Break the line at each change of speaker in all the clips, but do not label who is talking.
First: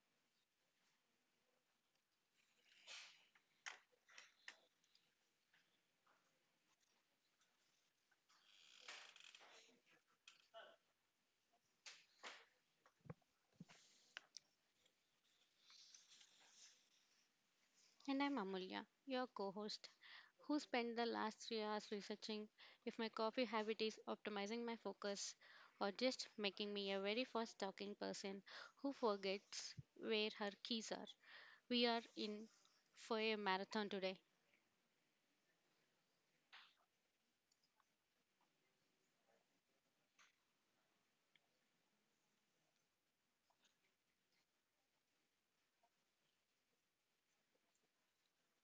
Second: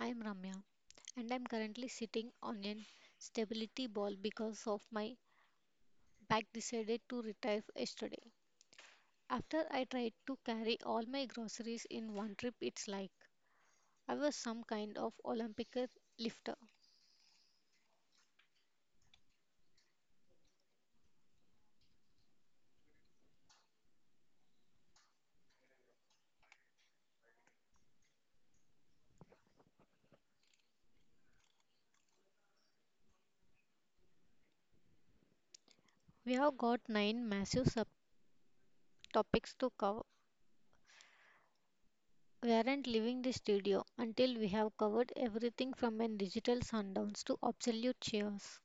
I'm Ramya and I'm currently sitting on an stability ball because of my back decided to retire yesterday. After I tried to carry all my groceries in one trip, it's like I was some kind of Olympic lifter.
And I'm Amulya, your co host, who spent the last 3 hours researching if my coffee habit is optimizing my focus, or just making me a very fast talking person who forgets where her keys are. We are in for a marathon today.
We have got nine massive subtopics to cover. We aren't leaving the studio until we have covered everything from an digital sundowns to absolute cheers.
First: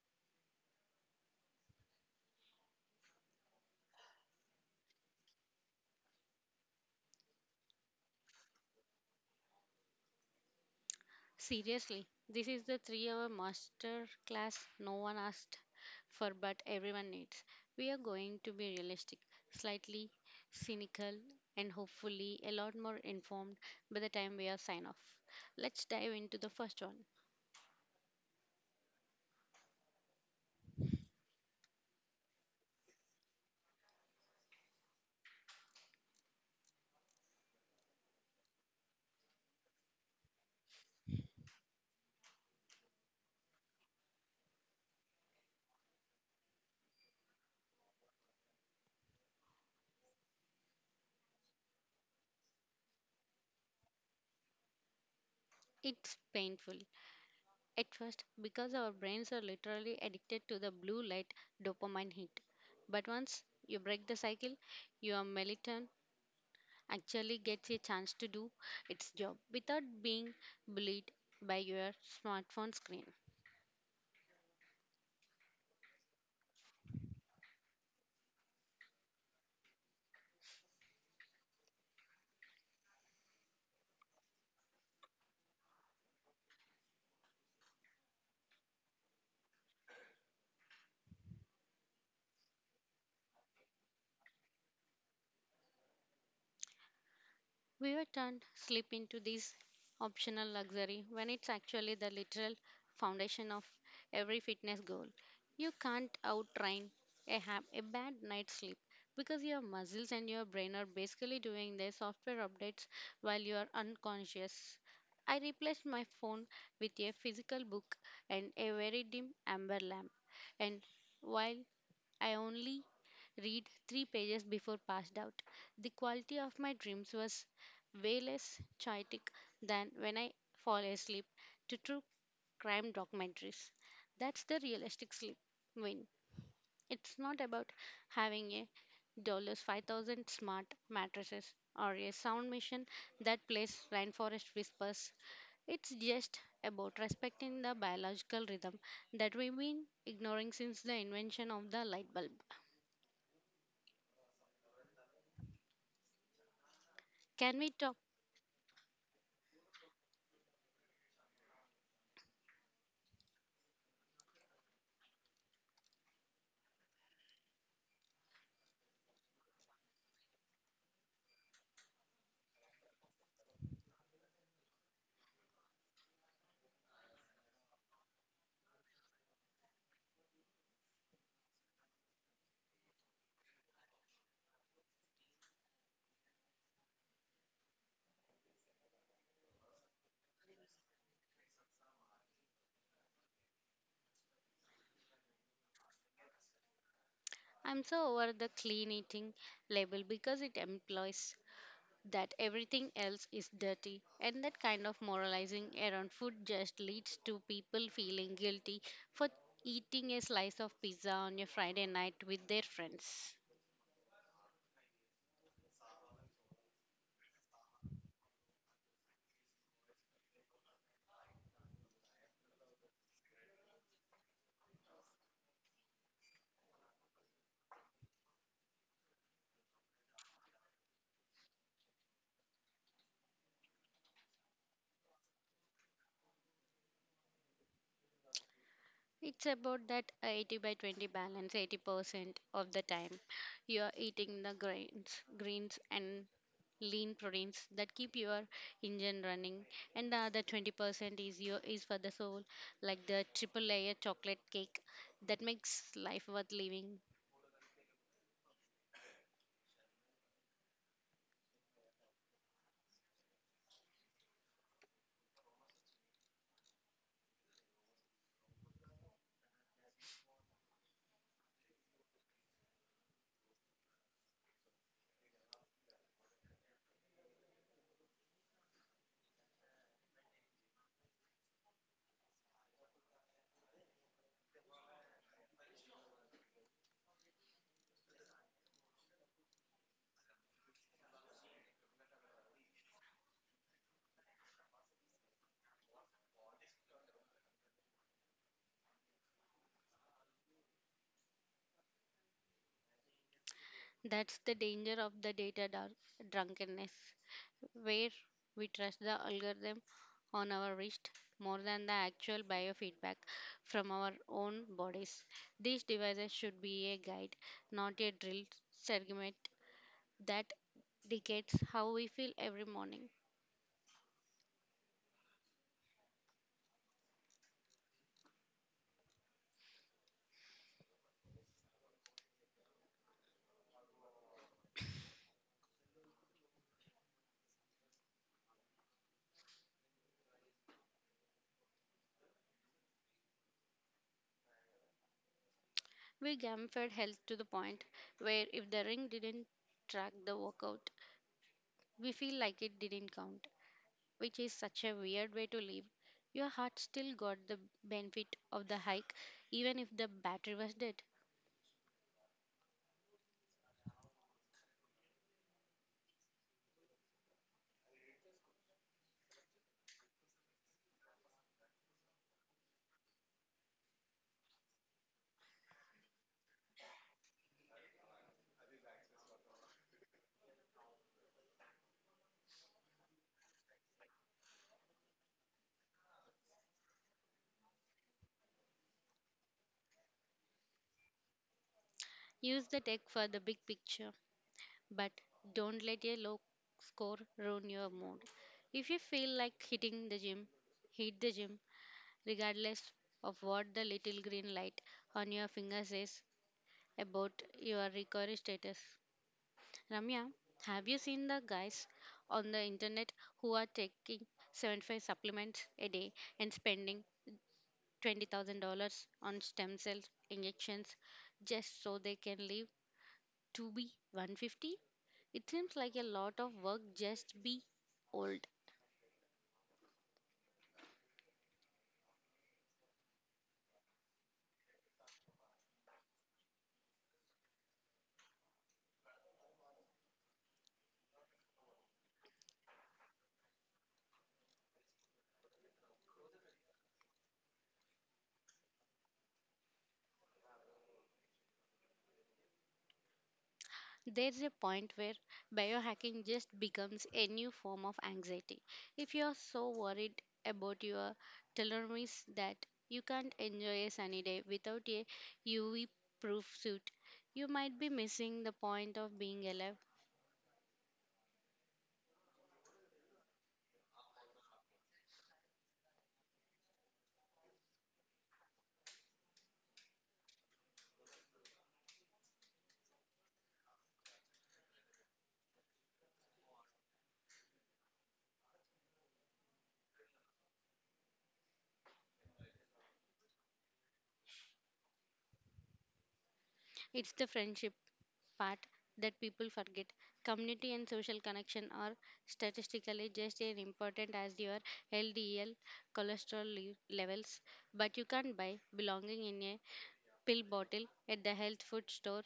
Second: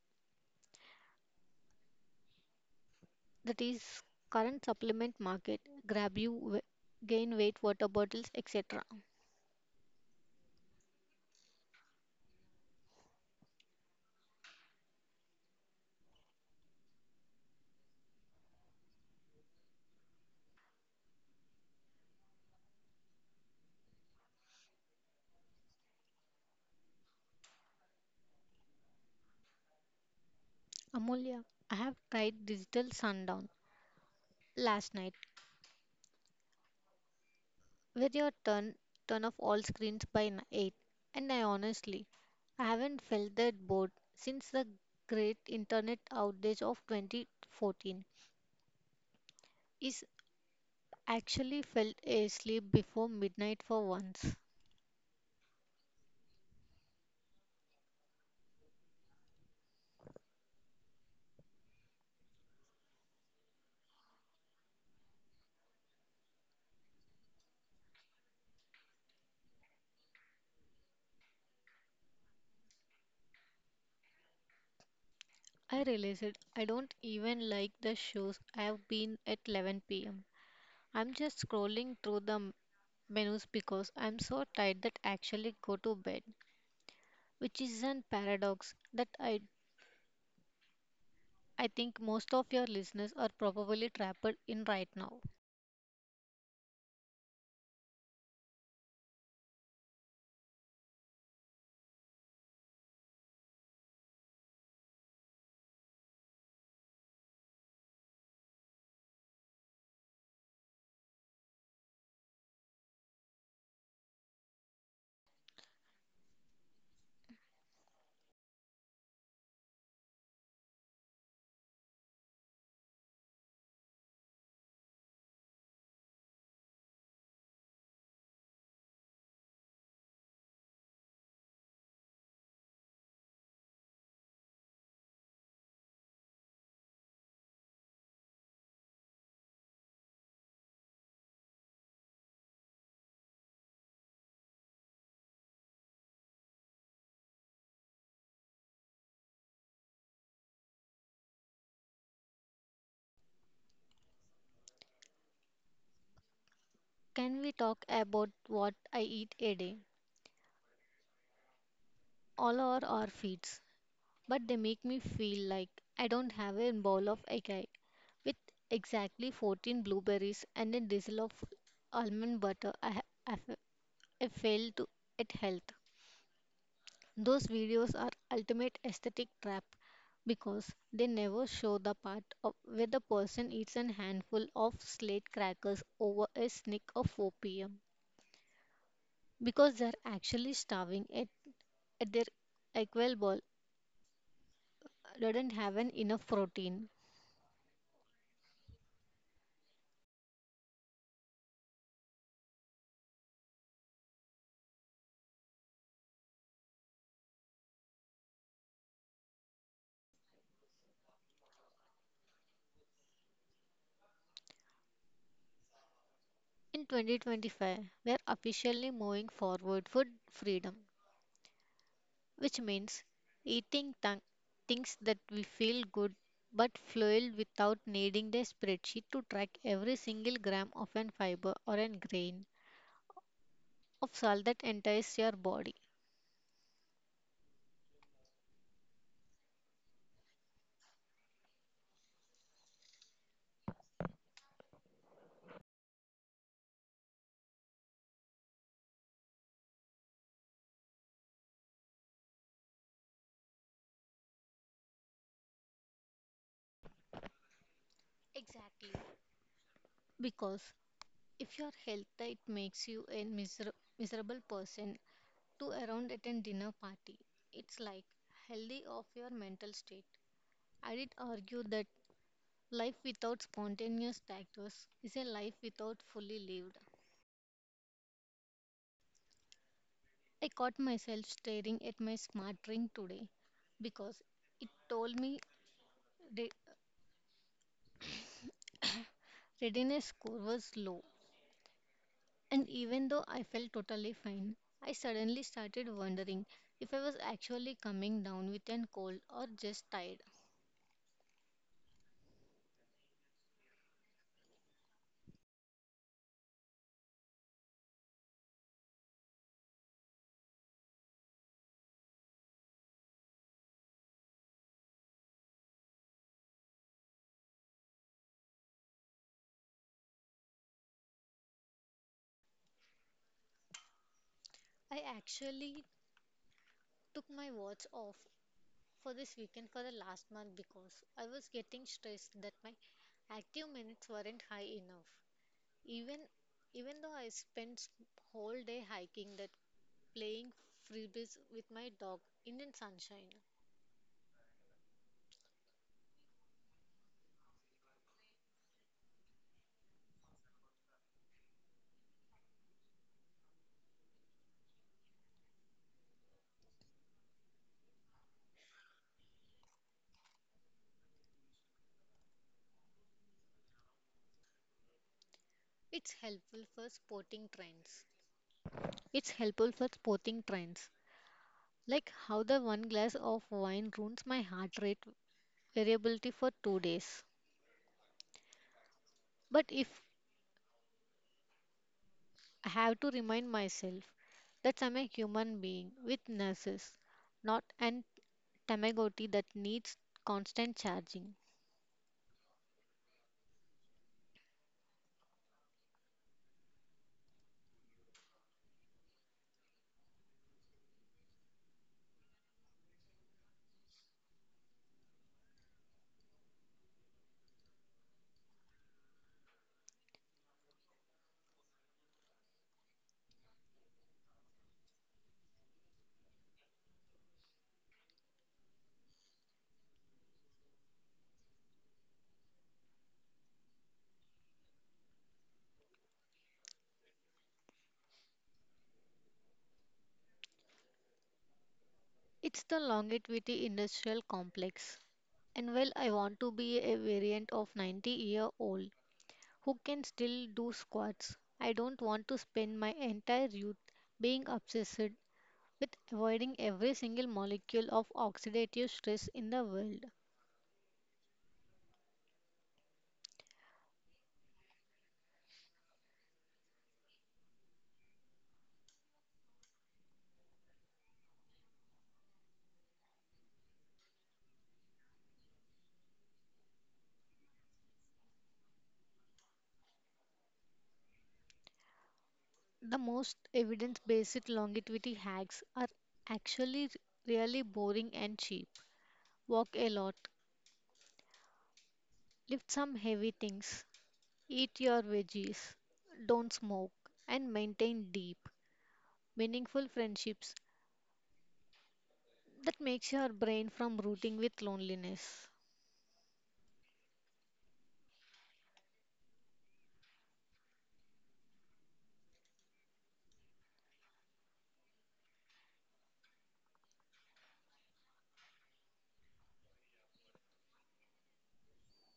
That is current supplement market, grab you gain weight water bottles, etc.
Seriously, this is the 3 hour master class no one asked for but everyone needs. We are going to be realistic, slightly cynical, and hopefully a lot more informed by the time we are sign off. Let's dive into the first one.
Amulya, I have tried digital sundown last night, where you turn off all screens by 8, and I honestly, I haven't felt that bored since the great internet outage of 2014. Is actually felt a sleep before midnight for once.
It's painful at first because our brains are literally addicted to the blue light dopamine hit. But once you break the cycle, your melatonin actually gets a chance to do its job without being bullied by your smartphone screen.
I realized I don't even like the shows I have been at 11 p.m. I'm just scrolling through the menus because I'm so tired that I actually go to bed, which is a paradox that I think most of your listeners are probably trapped in right now.
We were turned sleep into this optional luxury when it's actually the literal foundation of every fitness goal. You can't out train a bad night's sleep because your muscles and your brain are basically doing their software updates while you are unconscious. I replaced my phone with a physical book and a very dim amber lamp. And while I only read three pages before passed out, the quality of my dreams was way less chaotic than when I fall asleep to true crime documentaries. That's the realistic sleep win. It's not about having a dollars 5,000 smart mattresses or a sound machine that plays rainforest whispers. It's just about respecting the biological rhythm that we've been ignoring since the invention of the light bulb.
Can we
Can we
talk
talk?
about what I eat a day? All are our feeds, but they make me feel like I don't have a bowl of acai with exactly 14 blueberries and a drizzle of almond butter. I ha- I fa- I failed to at health. Those videos are ultimate aesthetic trap because they never show the part of where the person eats a handful of slate crackers over a snack of 4 p.m. because they're actually starving at their equal ball doesn't have an enough protein.
I'm so over the clean eating label because it implies that everything else is dirty, and that kind of moralizing around food just leads to people feeling guilty for eating a slice of pizza on a Friday night with their friends.
In 2025, we're officially moving forward for freedom, which means eating things that we feel good but fuel without needing the spreadsheet to track every single gram of an fiber or a grain of salt that enters your body.
It's about that 80 by 20 balance. 80% of the time, you are eating the grains, greens and lean proteins that keep your engine running, and the other 20% is your is for the soul, like the triple layer chocolate cake that makes life worth living.
Exactly. Because if your health it makes you a miserable person to around at a dinner party, it's like healthy of your mental state. I did argue that life without spontaneous tactics is a life without fully lived. I caught myself staring at my smart ring today because it told me the readiness score was low. And even though I felt totally fine, I suddenly started wondering if I was actually coming down with an cold or just tired.
That's the danger of the data drunkenness where we trust the algorithm on our wrist more than the actual biofeedback from our own bodies. These devices should be a guide, not a drill segment that dictates how we feel every morning.
I actually took my watch off for this weekend for the last month because I was getting stressed that my active minutes weren't high enough. Even even though I spent whole day hiking that playing frisbees with my dog in the sunshine.
We gamified health to the point where if the ring didn't track the workout, we feel like it didn't count, which is such a weird way to live. Your heart still got the benefit of the hike, even if the battery was dead.
It's helpful for sporting trends. It's helpful for sporting trends. Like how the one glass of wine ruins my heart rate variability for 2 days. But if I have to remind myself that I'm a human being with nurses, not an Tamagotchi that needs constant charging.
Use the tech for the big picture, but don't let a low score ruin your mood. If you feel like hitting the gym, hit the gym, regardless of what the little green light on your finger says about your recovery status. Ramya, have you seen the guys on the internet who are taking 75 supplements a day and spending $20,000 on stem cell injections just so they can live to be 150? It seems like a lot of work just be old.
It's the longevity industrial complex. And well, I want to be a variant of 90-year-old who can still do squats. I don't want to spend my entire youth being obsessed with avoiding every single molecule of oxidative stress in the world.
There's a point where biohacking just becomes a new form of anxiety. If you're so worried about your telomeres that you can't enjoy a sunny day without a UV proof suit, you might be missing the point of being alive.
The most evidence based longevity hacks are actually really boring and cheap. Walk a lot, lift some heavy things, eat your veggies, don't smoke, and maintain deep, meaningful friendships that makes your brain from rooting with loneliness.
It's the friendship part that people forget. Community and social connection are statistically just as important as your LDL cholesterol levels, but you can't buy belonging in a pill bottle at the health food store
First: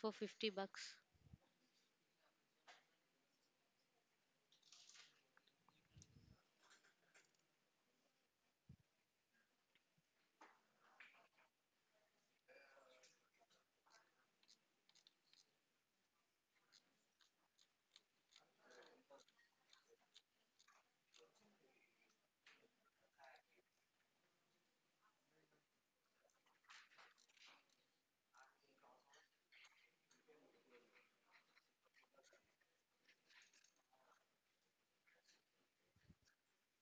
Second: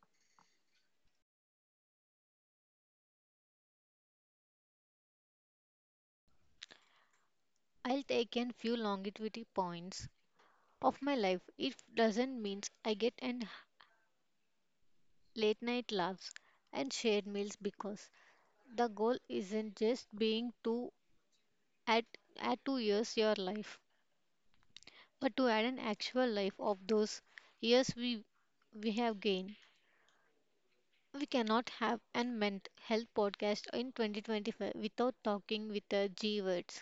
for 50 bucks.
I'll take in few longevity points of my life. It doesn't mean I get an late night laughs and shared meals, because the goal isn't just being to add add 2 years your life, but to add an actual life of those years we have gained. We cannot have an mental health podcast in 2025 without talking with the G words.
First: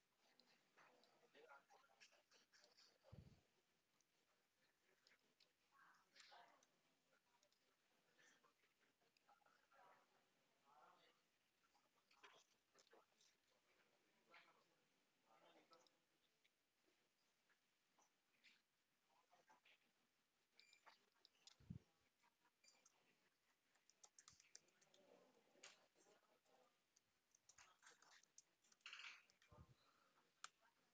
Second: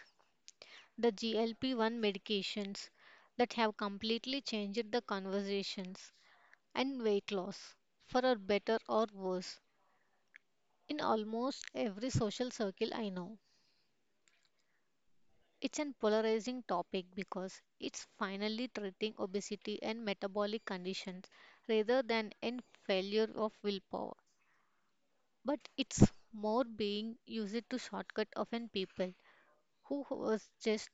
The GLP-1 medications that have completely changed the conversations and weight loss, for a better or worse, in almost every social circle I know. It's an polarizing topic because it's finally treating obesity and metabolic conditions rather than an failure of willpower. But it's more being used to shortcut often people who was just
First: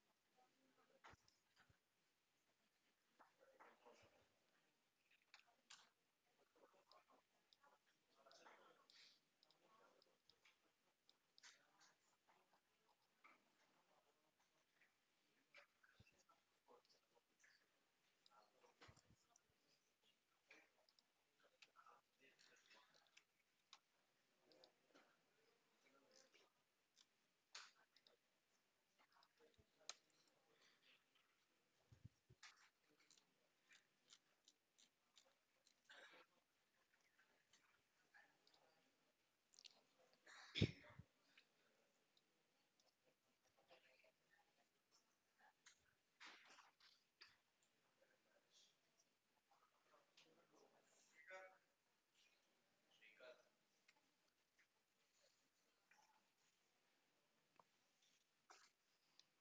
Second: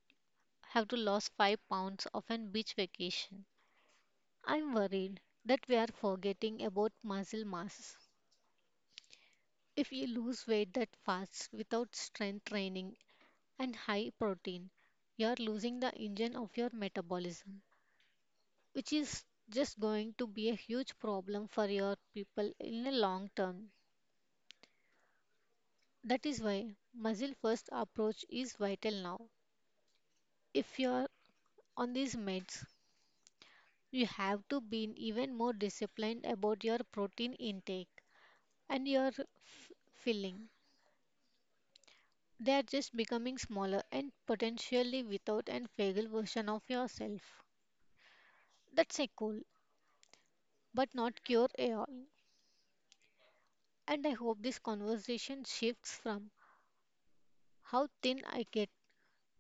have to lose 5 pounds of an beach vacation. I'm worried that we are forgetting about muscle mass. If you lose weight that fast without strength training and high protein, you're losing the engine of your metabolism, which is just going to be a huge problem for your people in the long term. That is why muscle first approach is vital now. If you're on these meds, you have to be even more disciplined about your protein intake and your filling. They are just becoming smaller and potentially without and fragile version of yourself. That's a cool, but not cure a all. And I hope this conversation shifts from how thin I get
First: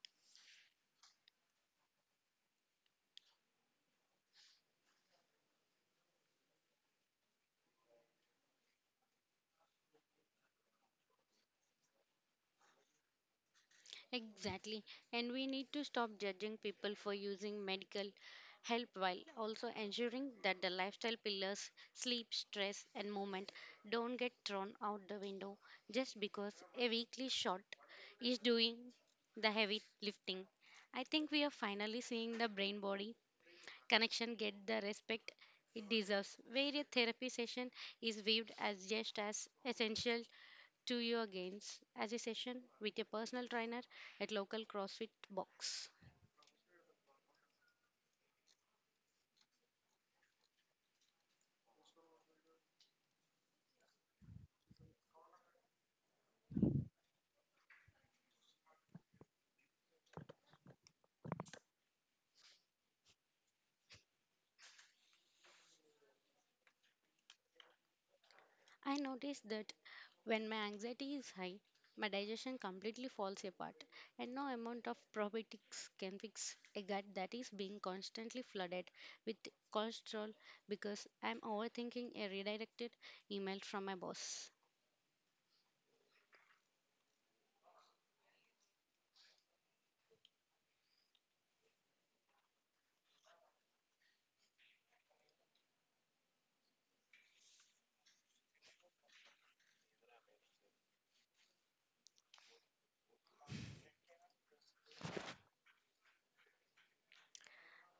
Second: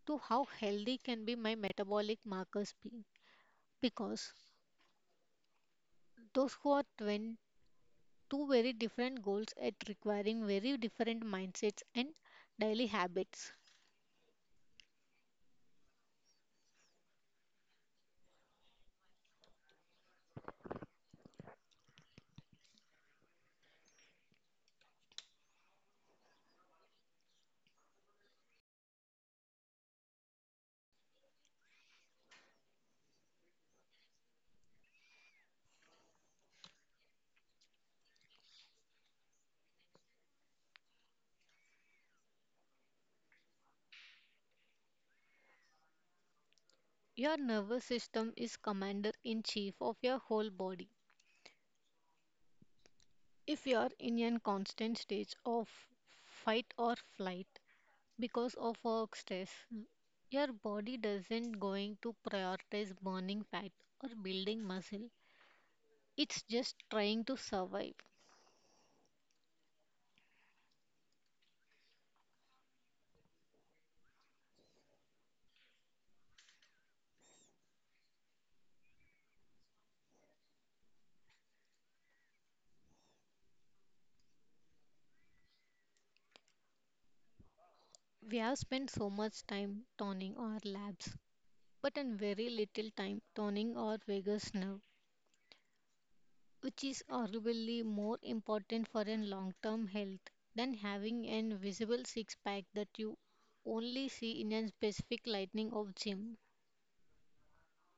to how healthy can be my metabolic markers be. Because those who are twin two very different goals at requiring very different mindsets and daily habits.
Exactly. And we need to stop judging people for using medical help, while also ensuring that the lifestyle pillars, sleep, stress, and movement, don't get thrown out the window just because a weekly shot is doing the heavy lifting. I think we are finally seeing the brain body connection get the respect it deserves, where a therapy session is viewed as just as essential to your gains as a session with a personal trainer at local CrossFit box.
Your nervous system is commander in chief of your whole body. If you're in a constant state of fight or flight because of work stress, your body doesn't going to prioritize burning fat or building muscle. It's just trying to survive.
I noticed that when my anxiety is high, my digestion completely falls apart, and no amount of probiotics can fix a gut that is being constantly flooded with cholesterol because I'm overthinking a redirected email from my boss.
We have spent so much time toning our labs, but in very little time toning our vagus nerve, which is arguably more important for a long term health than having an visible six pack that you only see in a specific lighting of gym.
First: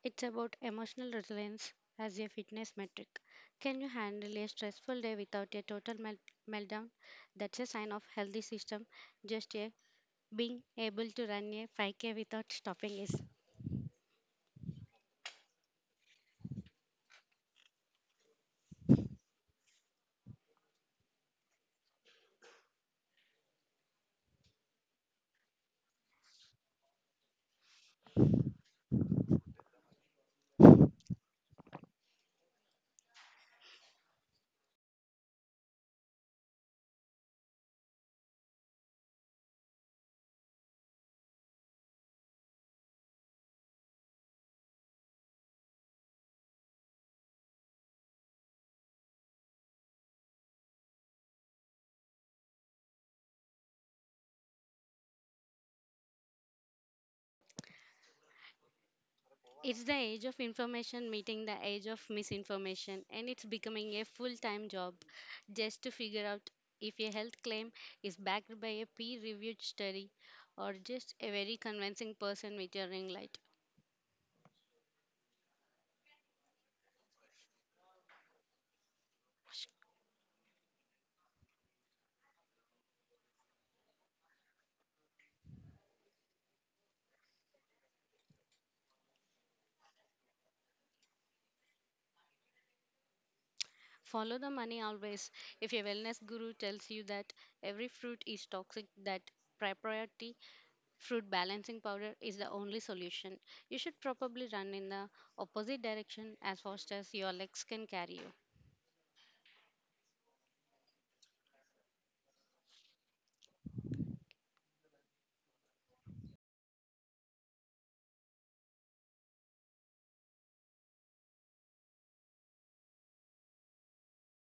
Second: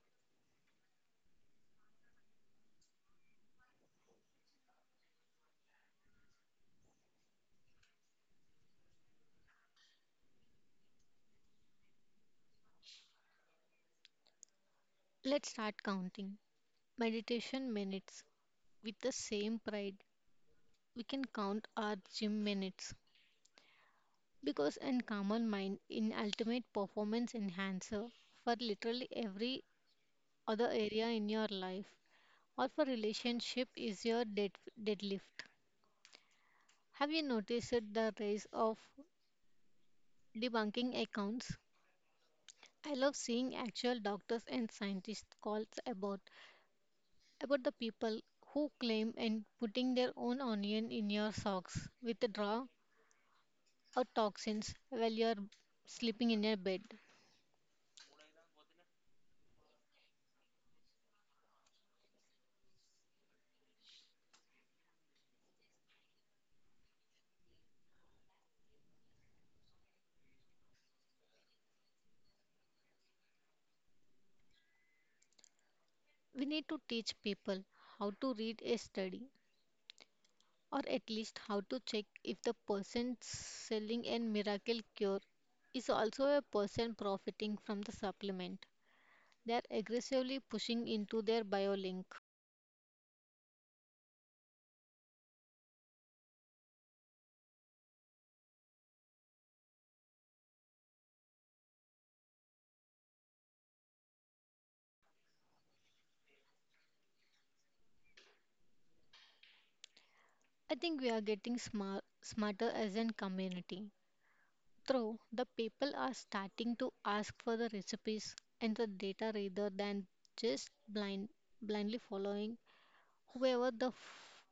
It's about emotional resilience as a fitness metric. Can you handle a stressful day without a total meltdown? That's a sign of healthy system. Just a being able to run a 5K without stopping is
Let's start counting meditation minutes. With the same pride, we can count our gym minutes, because a calmer mind in ultimate performance enhancer for literally every other area in your life, or for relationship is your deadlift. Have you noticed the rise of debunking accounts? I love seeing actual doctors and scientists calls about the people who claim and putting their own onion in your socks with the draw or toxins while you're sleeping in your bed.
it's the age of information meeting the age of misinformation, and it's becoming a full-time job just to figure out if a health claim is backed by a peer-reviewed study or just a very convincing person with a ring light.
We need to teach people how to read a study, or at least how to check if the person selling a miracle cure is also a person profiting from the supplement. They are aggressively pushing into their biolink.
Follow the money always. If your wellness guru tells you that every fruit is toxic, that proprietary fruit balancing powder is the only solution, you should probably run in the opposite direction as fast as your legs can carry you.
I think we are getting smarter as a community. Though the people are starting to ask for the recipes and the data rather than just blindly following whoever the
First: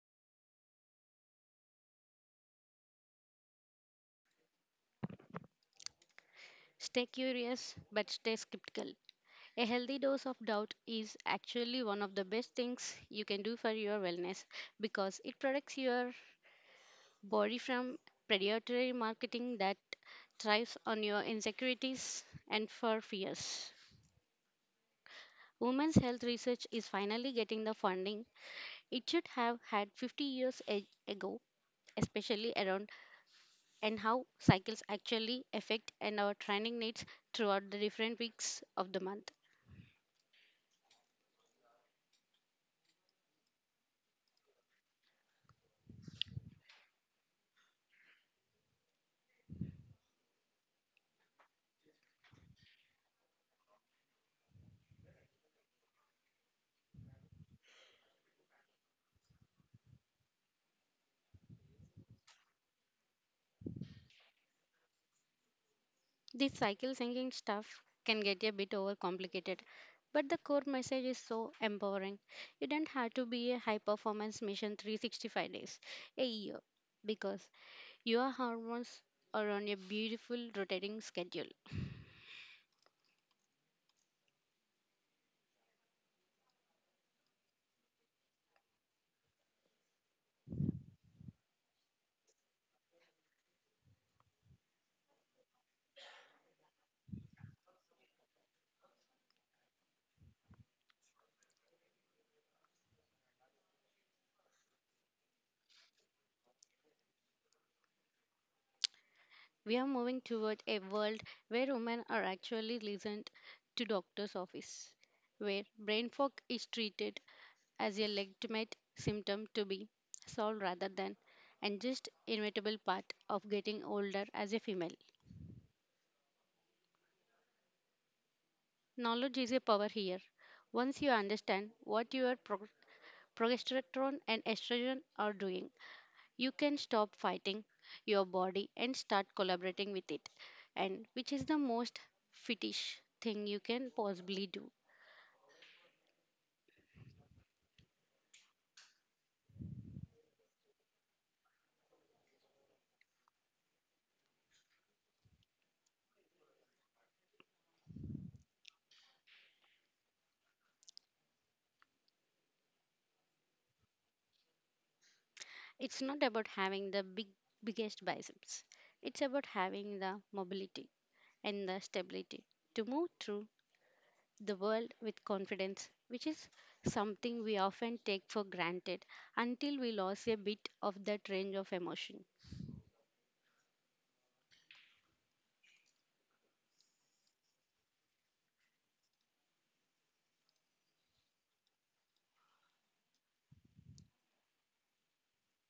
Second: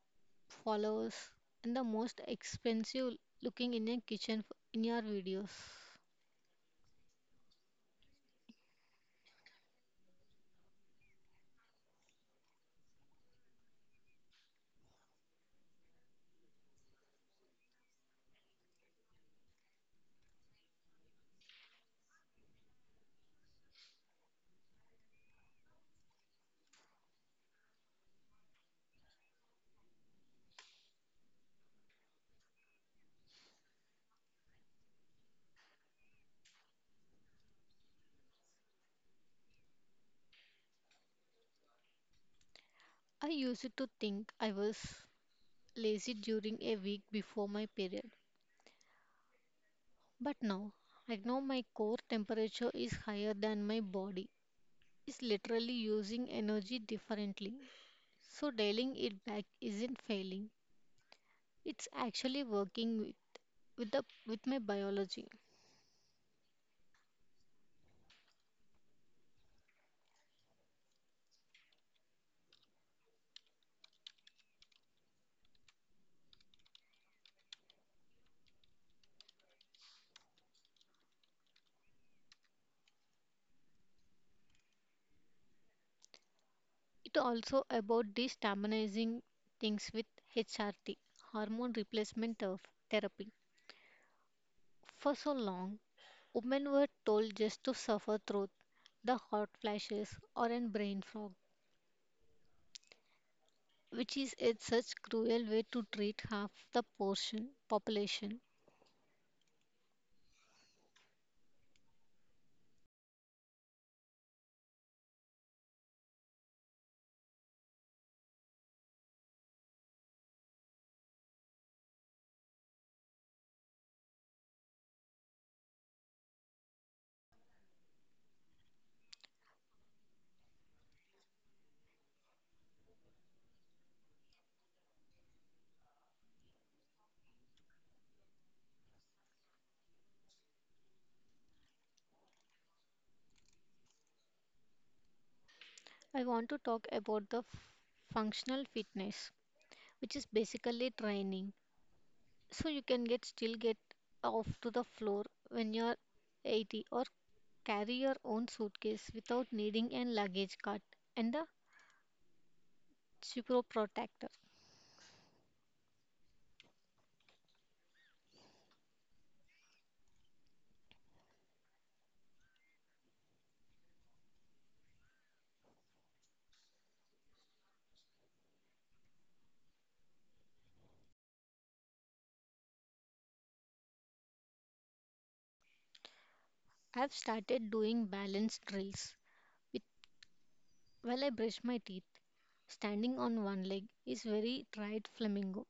follows and the most expensive looking in your kitchen in your videos.
Stay curious, but stay skeptical. A healthy dose of doubt is actually one of the best things you can do for your wellness, because it protects your body from predatory marketing that thrives on your insecurities and for fears. Women's health research is finally getting the funding it should have had 50 years ago, especially around and how cycles actually affect and our training needs throughout the different weeks of the month.
I used to think I was lazy during a week before my period, but now I know my core temperature is higher than my body is literally using energy differently. So dialing it back isn't failing. It's actually working with the with my biology.
This cycle thinking stuff can get a bit overcomplicated, but the core message is so empowering. You don't have to be a high performance mission 365 days a year, because your hormones are on a beautiful rotating schedule.
It also about destabilizing things with HRT, hormone replacement of therapy. For so long, women were told just to suffer through the hot flashes or an brain fog, which is a such cruel way to treat half the portion population.
We are moving toward a world where women are actually listened to doctor's office, where brain fog is treated as a legitimate symptom to be solved rather than and just inevitable part of getting older as a female. Knowledge is a power here. Once you understand what your progesterone and estrogen are doing, you can stop fighting your body and start collaborating with it. And which is the most fetish thing you can possibly do.
I want to talk about the functional fitness, which is basically training. So you can get still get off to the floor when you're 80, or carry your own suitcase without needing a luggage cart and a Cipro protector.
It's not about having the biggest biceps. It's about having the mobility and the stability to move through the world with confidence, which is something we often take for granted until we lose a bit of that range of emotion.
I've started doing balance drills with, while I brush my teeth. Standing on one leg is very tried flamingo,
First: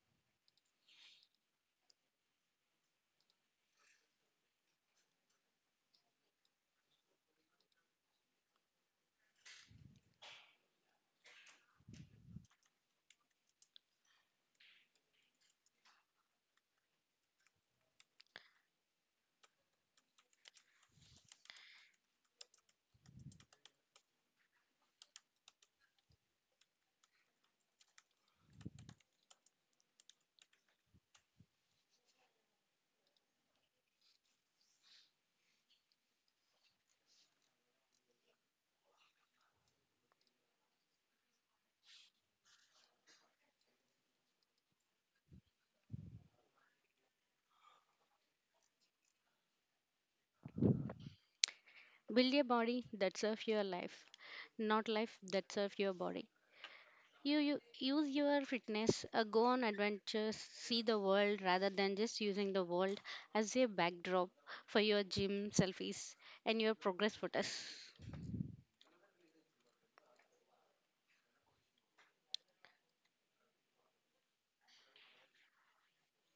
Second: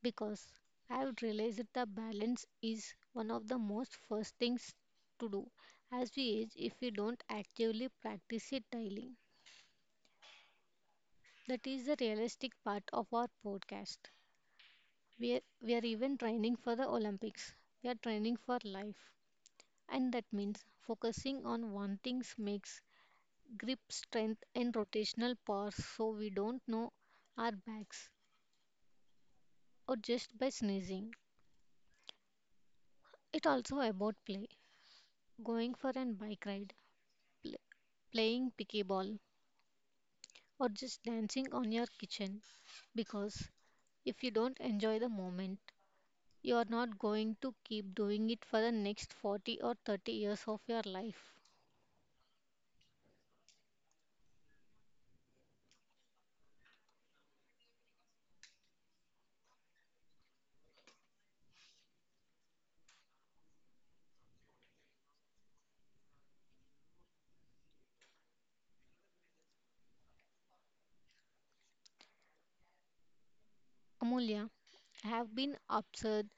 because I've realized that the balance is one of the most first things to do as we age if we don't actively practice it daily. That is the realistic part of our podcast. We are even training for the Olympics. We are training for life. And that means focusing on one thing makes grip strength and rotational power, so we don't know our backs or just by sneezing. It also about play. Going for a bike ride, pl- playing pickleball, or just dancing on your kitchen, because if you don't enjoy the moment, you're not going to keep doing it for the next 40 or 30 years of your life.
Build a body that serves your life, not life that serves your body. You use your fitness, go on adventures, see the world, rather than just using the world as a backdrop for your gym selfies and your progress photos.
Amulya, I have been obsessed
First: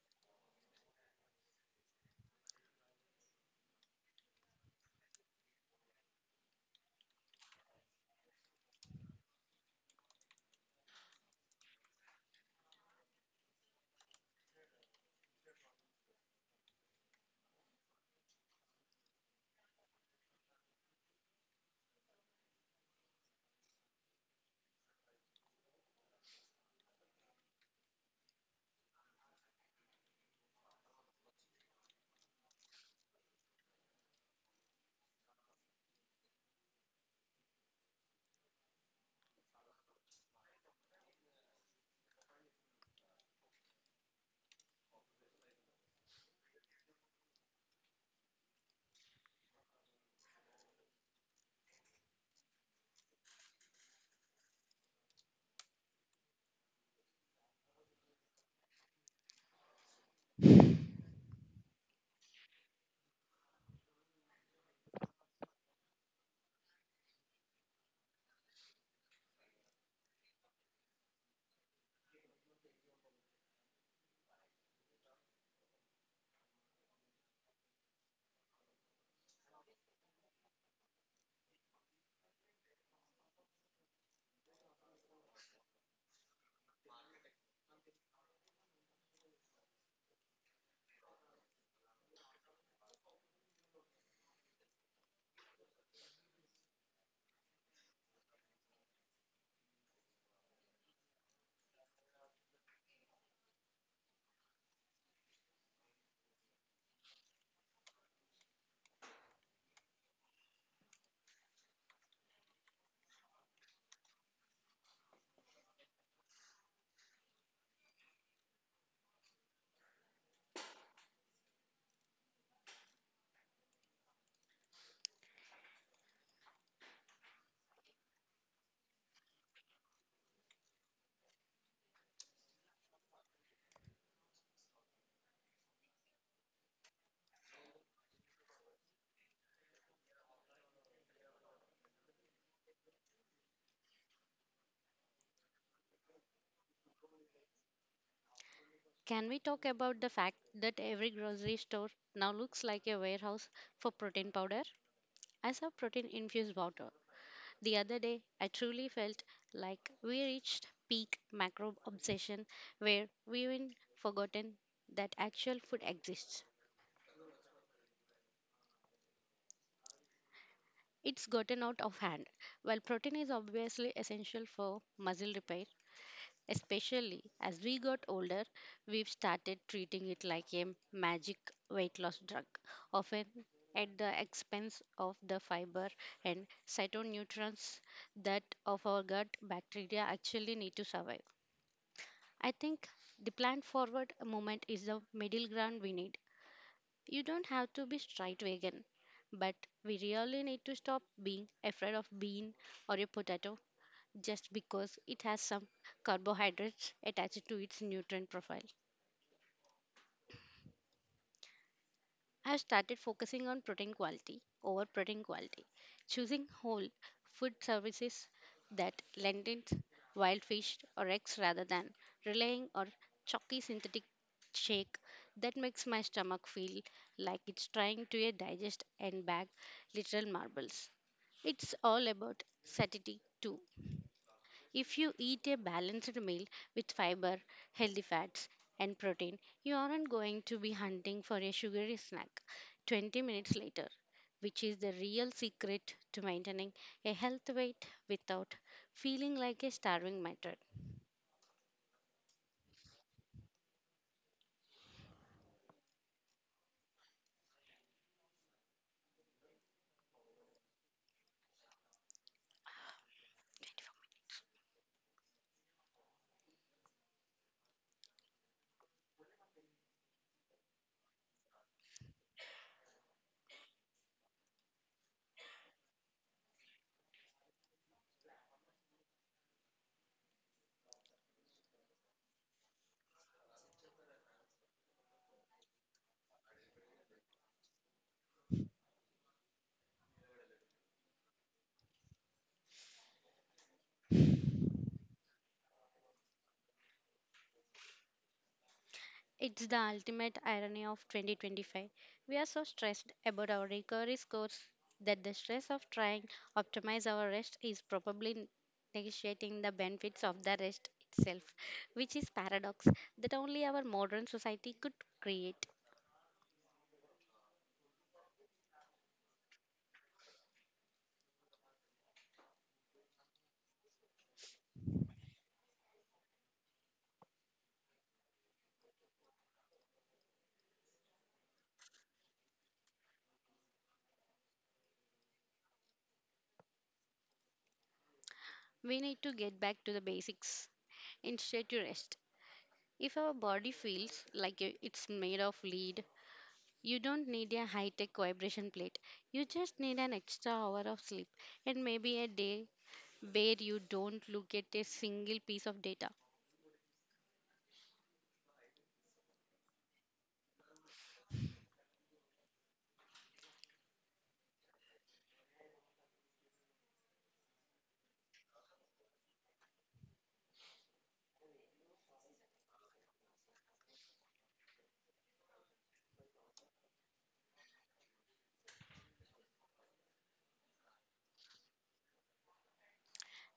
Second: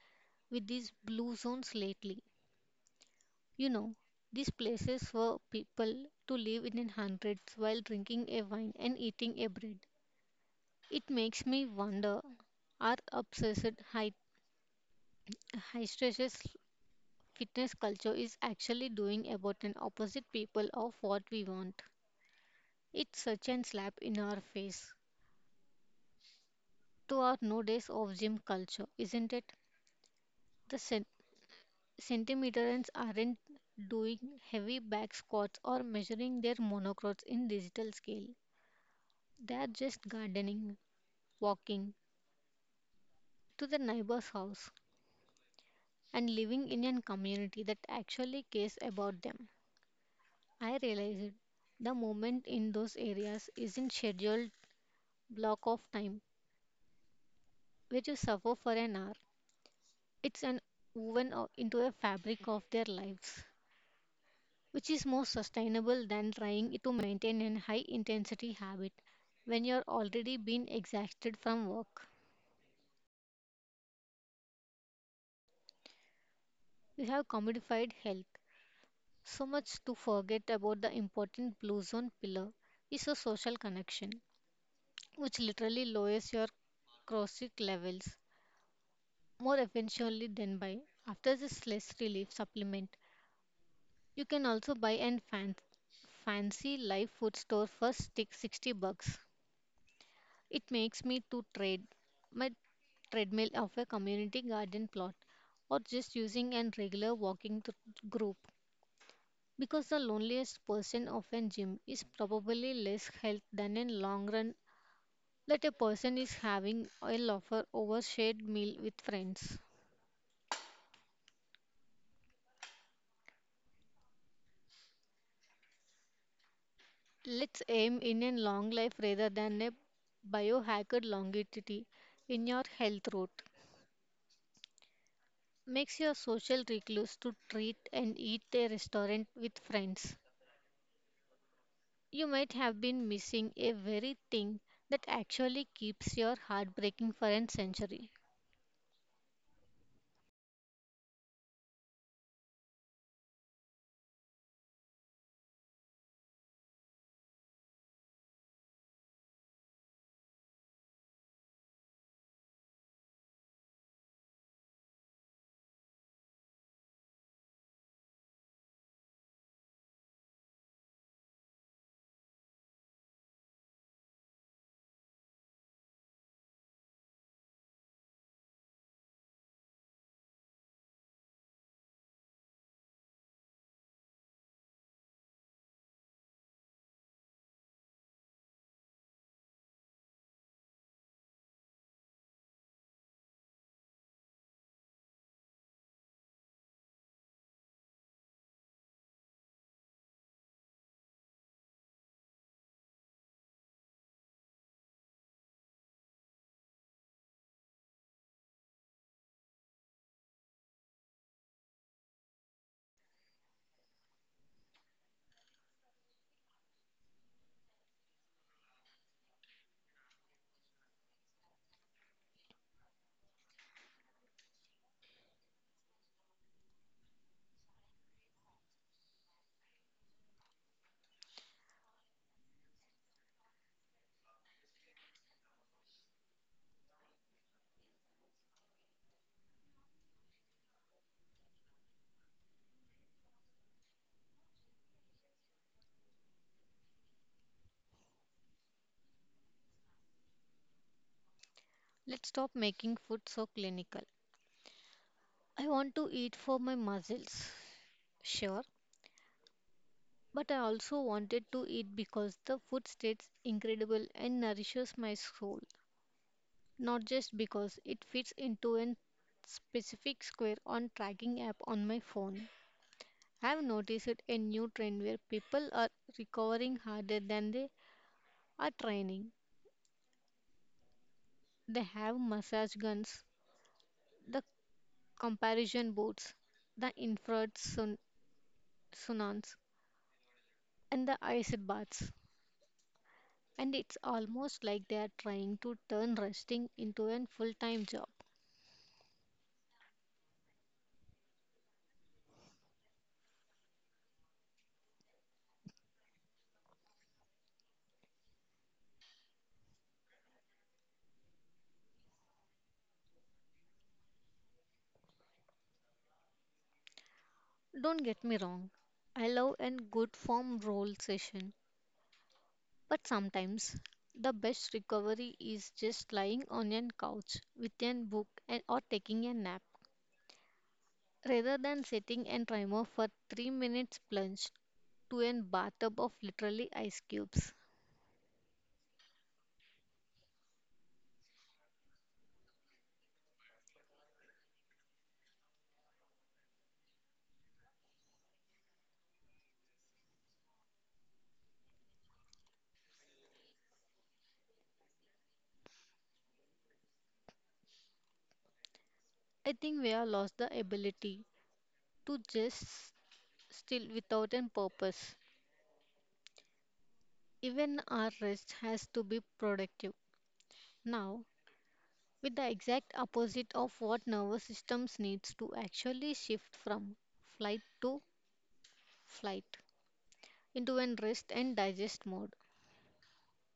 with these blue zones lately. You know, these places for people to live in hundreds while drinking a wine and eating a bread. It makes me wonder our obsessed high stress fitness culture is actually doing about an opposite people of what we want. It's such an slap in our face to our nowadays of gym culture, isn't it? The centimeterans aren't doing heavy back squats or measuring their monocrots in digital scale. They are just gardening, walking to the neighbor's house, and living in a community that actually cares about them. I realized the movement in those areas isn't scheduled block of time where you suffer for an hour. It's an woven into a fabric of their lives, which is more sustainable than trying to maintain a high intensity habit when you're already being exhausted from work. We have commodified health so much to forget about the important blue zone pillar is a social connection, which literally lowers your cortisol levels more efficiently than by. After the stress relief supplement, you can also buy and fancy live food store for stick $60. It makes me to trade my treadmill of a community garden plot or just using a regular walking group, because the loneliest person of a gym is probably less health than in long run that a person is having a loafer over shared meal with friends. Let's aim in a long life rather than a biohacked longevity in your health route. Makes your social recluse to treat and eat a restaurant with friends. You might have been missing a very thing that actually keeps your heart breaking for a century.
Can we talk about the fact that every grocery store now looks like a warehouse for protein powder? I saw protein infused water the other day. I truly felt like we reached peak macro obsession, where we've even forgotten that actual food exists. It's gotten out of hand. While protein is obviously essential for muscle repair, especially as we got older, we've started treating it like a magic weight loss drug, often at the expense of the fiber and cytonutrients that of our gut bacteria actually need to survive. I think the plant forward movement is the middle ground we need. You don't have to be straight vegan, but we really need to stop being afraid of bean or a potato just because it has some carbohydrates attached to its nutrient profile. I have started focusing on protein quality over protein quality, choosing whole food services that lentils, wild fish, or eggs, rather than relying on chalky synthetic shake that makes my stomach feel like it's trying to digest and bag literal marbles. It's all about satiety too. If you eat a balanced meal with fiber, healthy fats, and protein, you aren't going to be hunting for a sugary snack 20 minutes later, which is the real secret to maintaining a healthy weight without feeling like a starving martyr.
Let's stop making food so clinical. I want to eat for my muscles, sure, but I also wanted to eat because the food tastes incredible and nourishes my soul, not just because it fits into a specific square on tracking app on my phone. I've noticed a new trend where people are recovering harder than they are training. They have massage guns, the comparison boards, the infrared saunas, and the ice baths. And it's almost like they are trying to turn resting into a full time job.
It's the ultimate irony of 2025. We are so stressed about our recovery scores that the stress of trying optimize our rest is probably negotiating the benefits of the rest itself, which is paradox that only our modern society could create.
Don't get me wrong, I love a good form roll session, but sometimes the best recovery is just lying on a couch with a book and or taking a nap rather than sitting and timer for 3 minutes plunged to a bathtub of literally ice cubes.
We need to get back to the basics. Instead, to rest. If our body feels like it's made of lead, you don't need a high tech vibration plate. You just need an extra hour of sleep, and maybe a day where you don't look at a single piece of data.
I think we have lost the ability to just still without a purpose. Even our rest has to be productive. Now, with the exact opposite of what nervous systems needs to actually shift from flight to flight into a rest and digest mode.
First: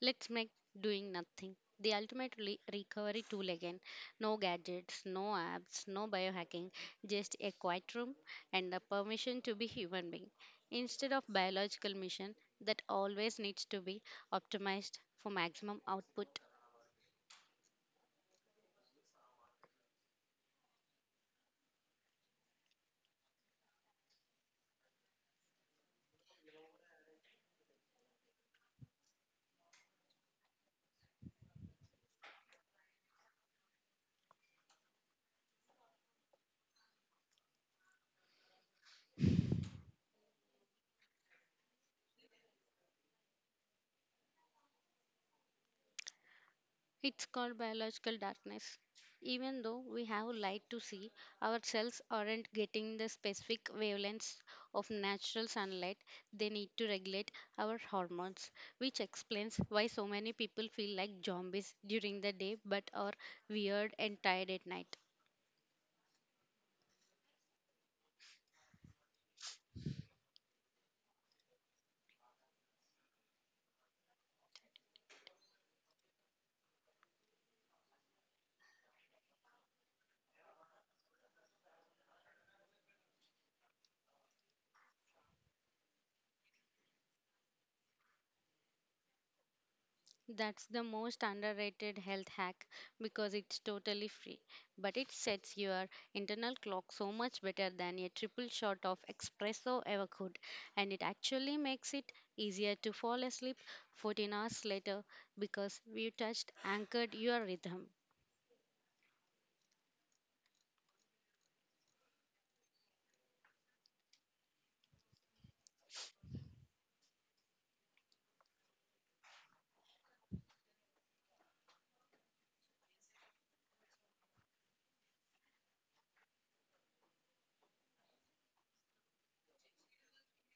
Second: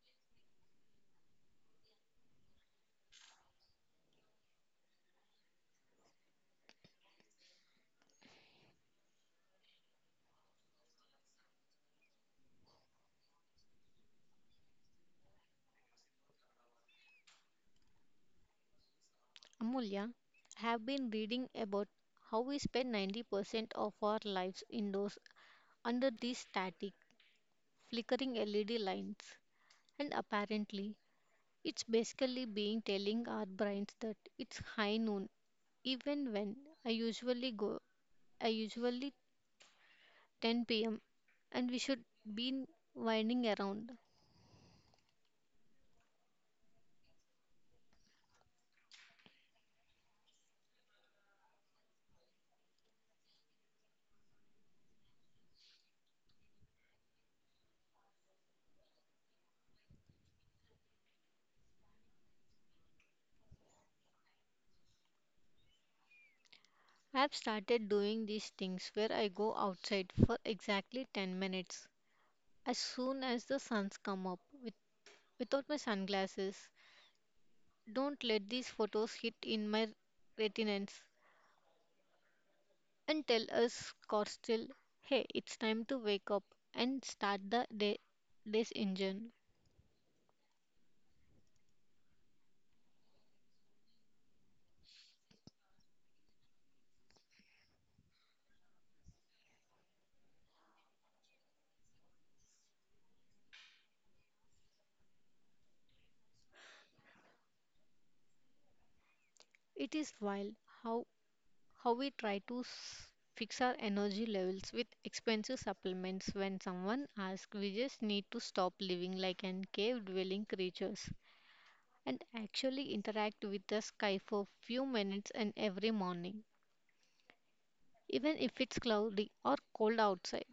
Let's make doing nothing the ultimate recovery tool again. No gadgets, no apps, no biohacking, just a quiet room and the permission to be human being instead of biological mission that always needs to be optimized for maximum output.
Amulya, I have been reading about how we spend 90% of our lives indoors under these static, flickering LED lines. And apparently, it's basically being telling our brains that it's high noon, even when I usually go, I usually 10 p.m., and we should be winding around.
It's called biological darkness. Even though we have light to see, our cells aren't getting the specific wavelengths of natural sunlight they need to regulate our hormones, which explains why so many people feel like zombies during the day but are weird and tired at night.
I've started doing these things where I go outside for exactly 10 minutes as soon as the sun's come up with, without my sunglasses. Don't let these photos hit in my retinance and tell us, Corstil, hey, it's time to wake up and start the day, day's engine.
That's the most underrated health hack because it's totally free, but it sets your internal clock so much better than a triple shot of espresso ever could, and it actually makes it easier to fall asleep 14 hours later because we touched anchored your rhythm.
It is wild how, how we try to fix our energy levels with expensive supplements. When someone asks, we just need to stop living like an cave dwelling creatures and actually interact with the sky for few minutes and every morning, even if it's cloudy or cold outside.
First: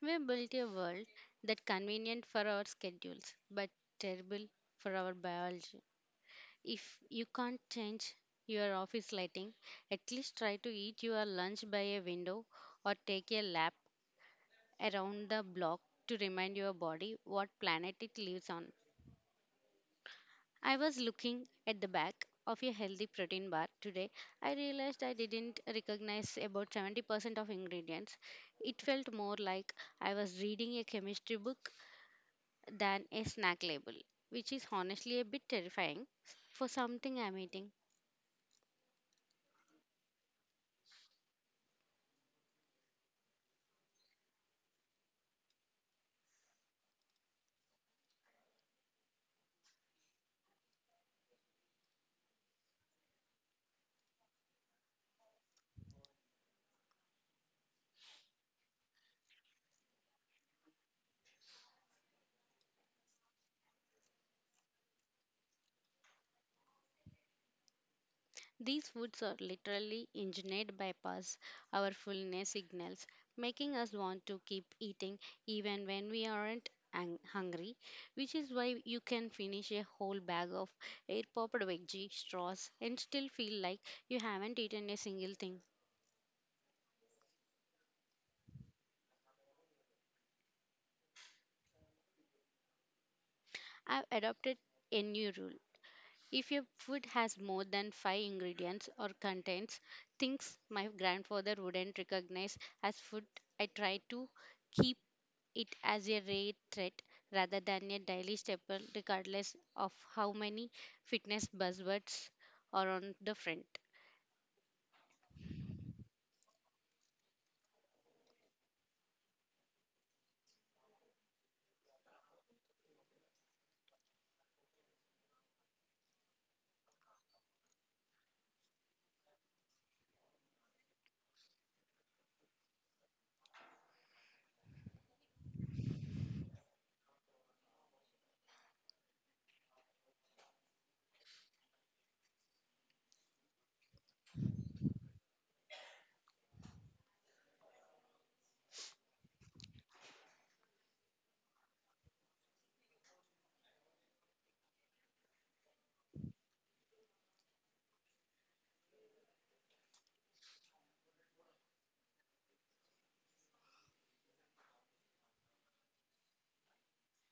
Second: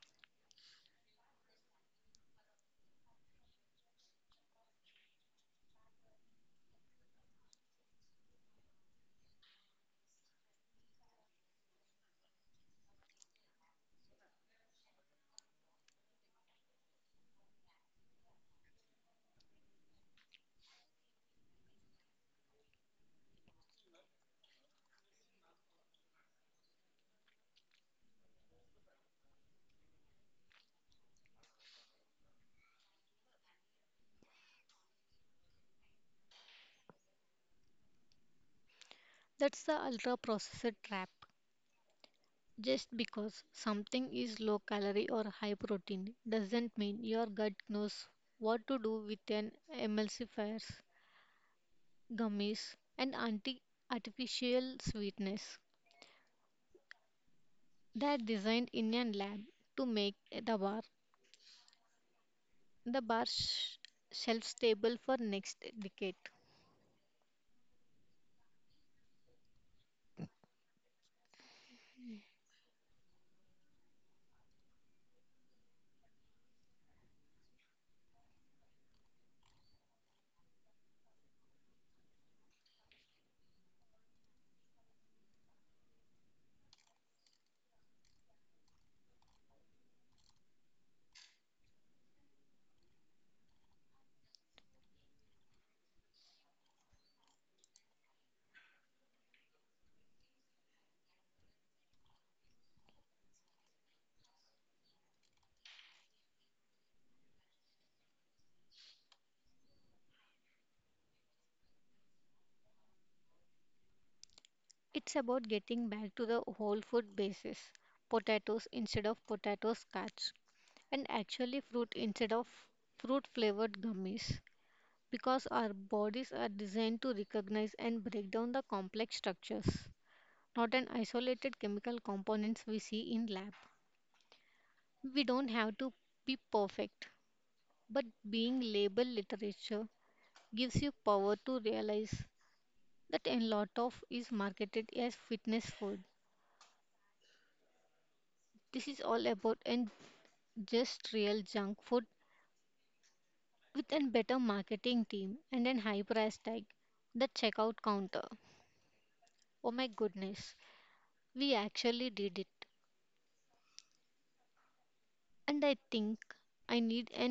We built a world that convenient for our schedules but terrible for our biology. If you can't change your office lighting, at least try to eat your lunch by a window, or take a lap around the block to remind your body what planet it lives on. I was looking at the back of a healthy protein bar today. I realized I didn't recognize about 70% of ingredients. It felt more like I was reading a chemistry book than a snack label, which is honestly a bit terrifying for something I'm eating.
That's the ultra processor trap. Just because something is low calorie or high protein doesn't mean your gut knows what to do with an emulsifiers, gummies, and anti artificial sweetness. They're designed in a lab to make the bar the bar sh- shelf stable for next decade.
These foods are literally engineered bypass our fullness signals, making us want to keep eating even when we aren't hungry, which is why you can finish a whole bag of air popped veggie straws and still feel like you haven't eaten a single thing. I've adopted a new rule. If your food has more than five ingredients or contains things my grandfather wouldn't recognize as food, I try to keep it as a rare threat rather than a daily staple, regardless of how many fitness buzzwords are on the front.
It's about getting back to the whole food basis, potatoes instead of potato starch, and actually fruit instead of fruit flavored gummies, because our bodies are designed to recognize and break down the complex structures, not an isolated chemical components we see in lab. We don't have to be perfect, but being label literature gives you power to realize that a lot of is marketed as fitness food. This is all about and just real junk food with a better marketing team and a high price tag, the checkout counter. Oh my goodness, we actually did it. And I think I need a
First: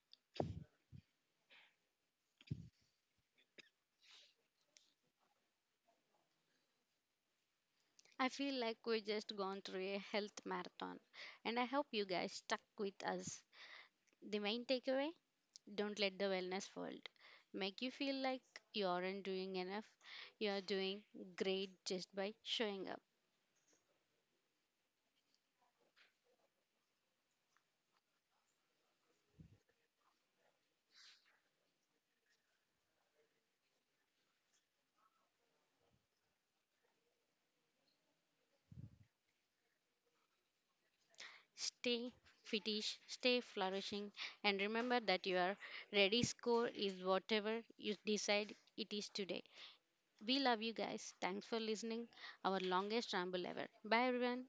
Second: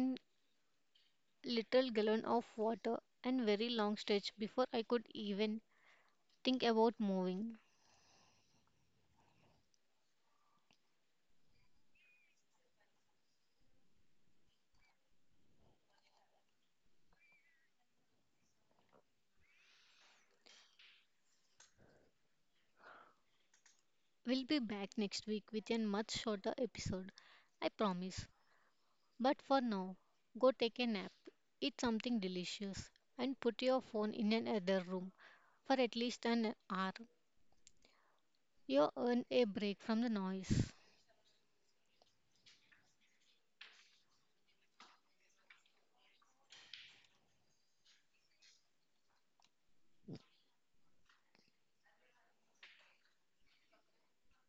little gallon of water and very long stretch before I could even think about moving.
I feel like we just gone through a health marathon, and I hope you guys stuck with us. The main takeaway, don't let the wellness world make you feel like you aren't doing enough. You are doing great just by showing up.
We'll be back next week with a much shorter episode, I promise. But for now, go take a nap, eat something delicious, and put your phone in another room for at least an hour. You earn a break from the noise.
Stay fetish, stay flourishing, and remember that your ready score is whatever you decide it is today. We love you guys. Thanks for listening. Our longest ramble ever. Bye, everyone.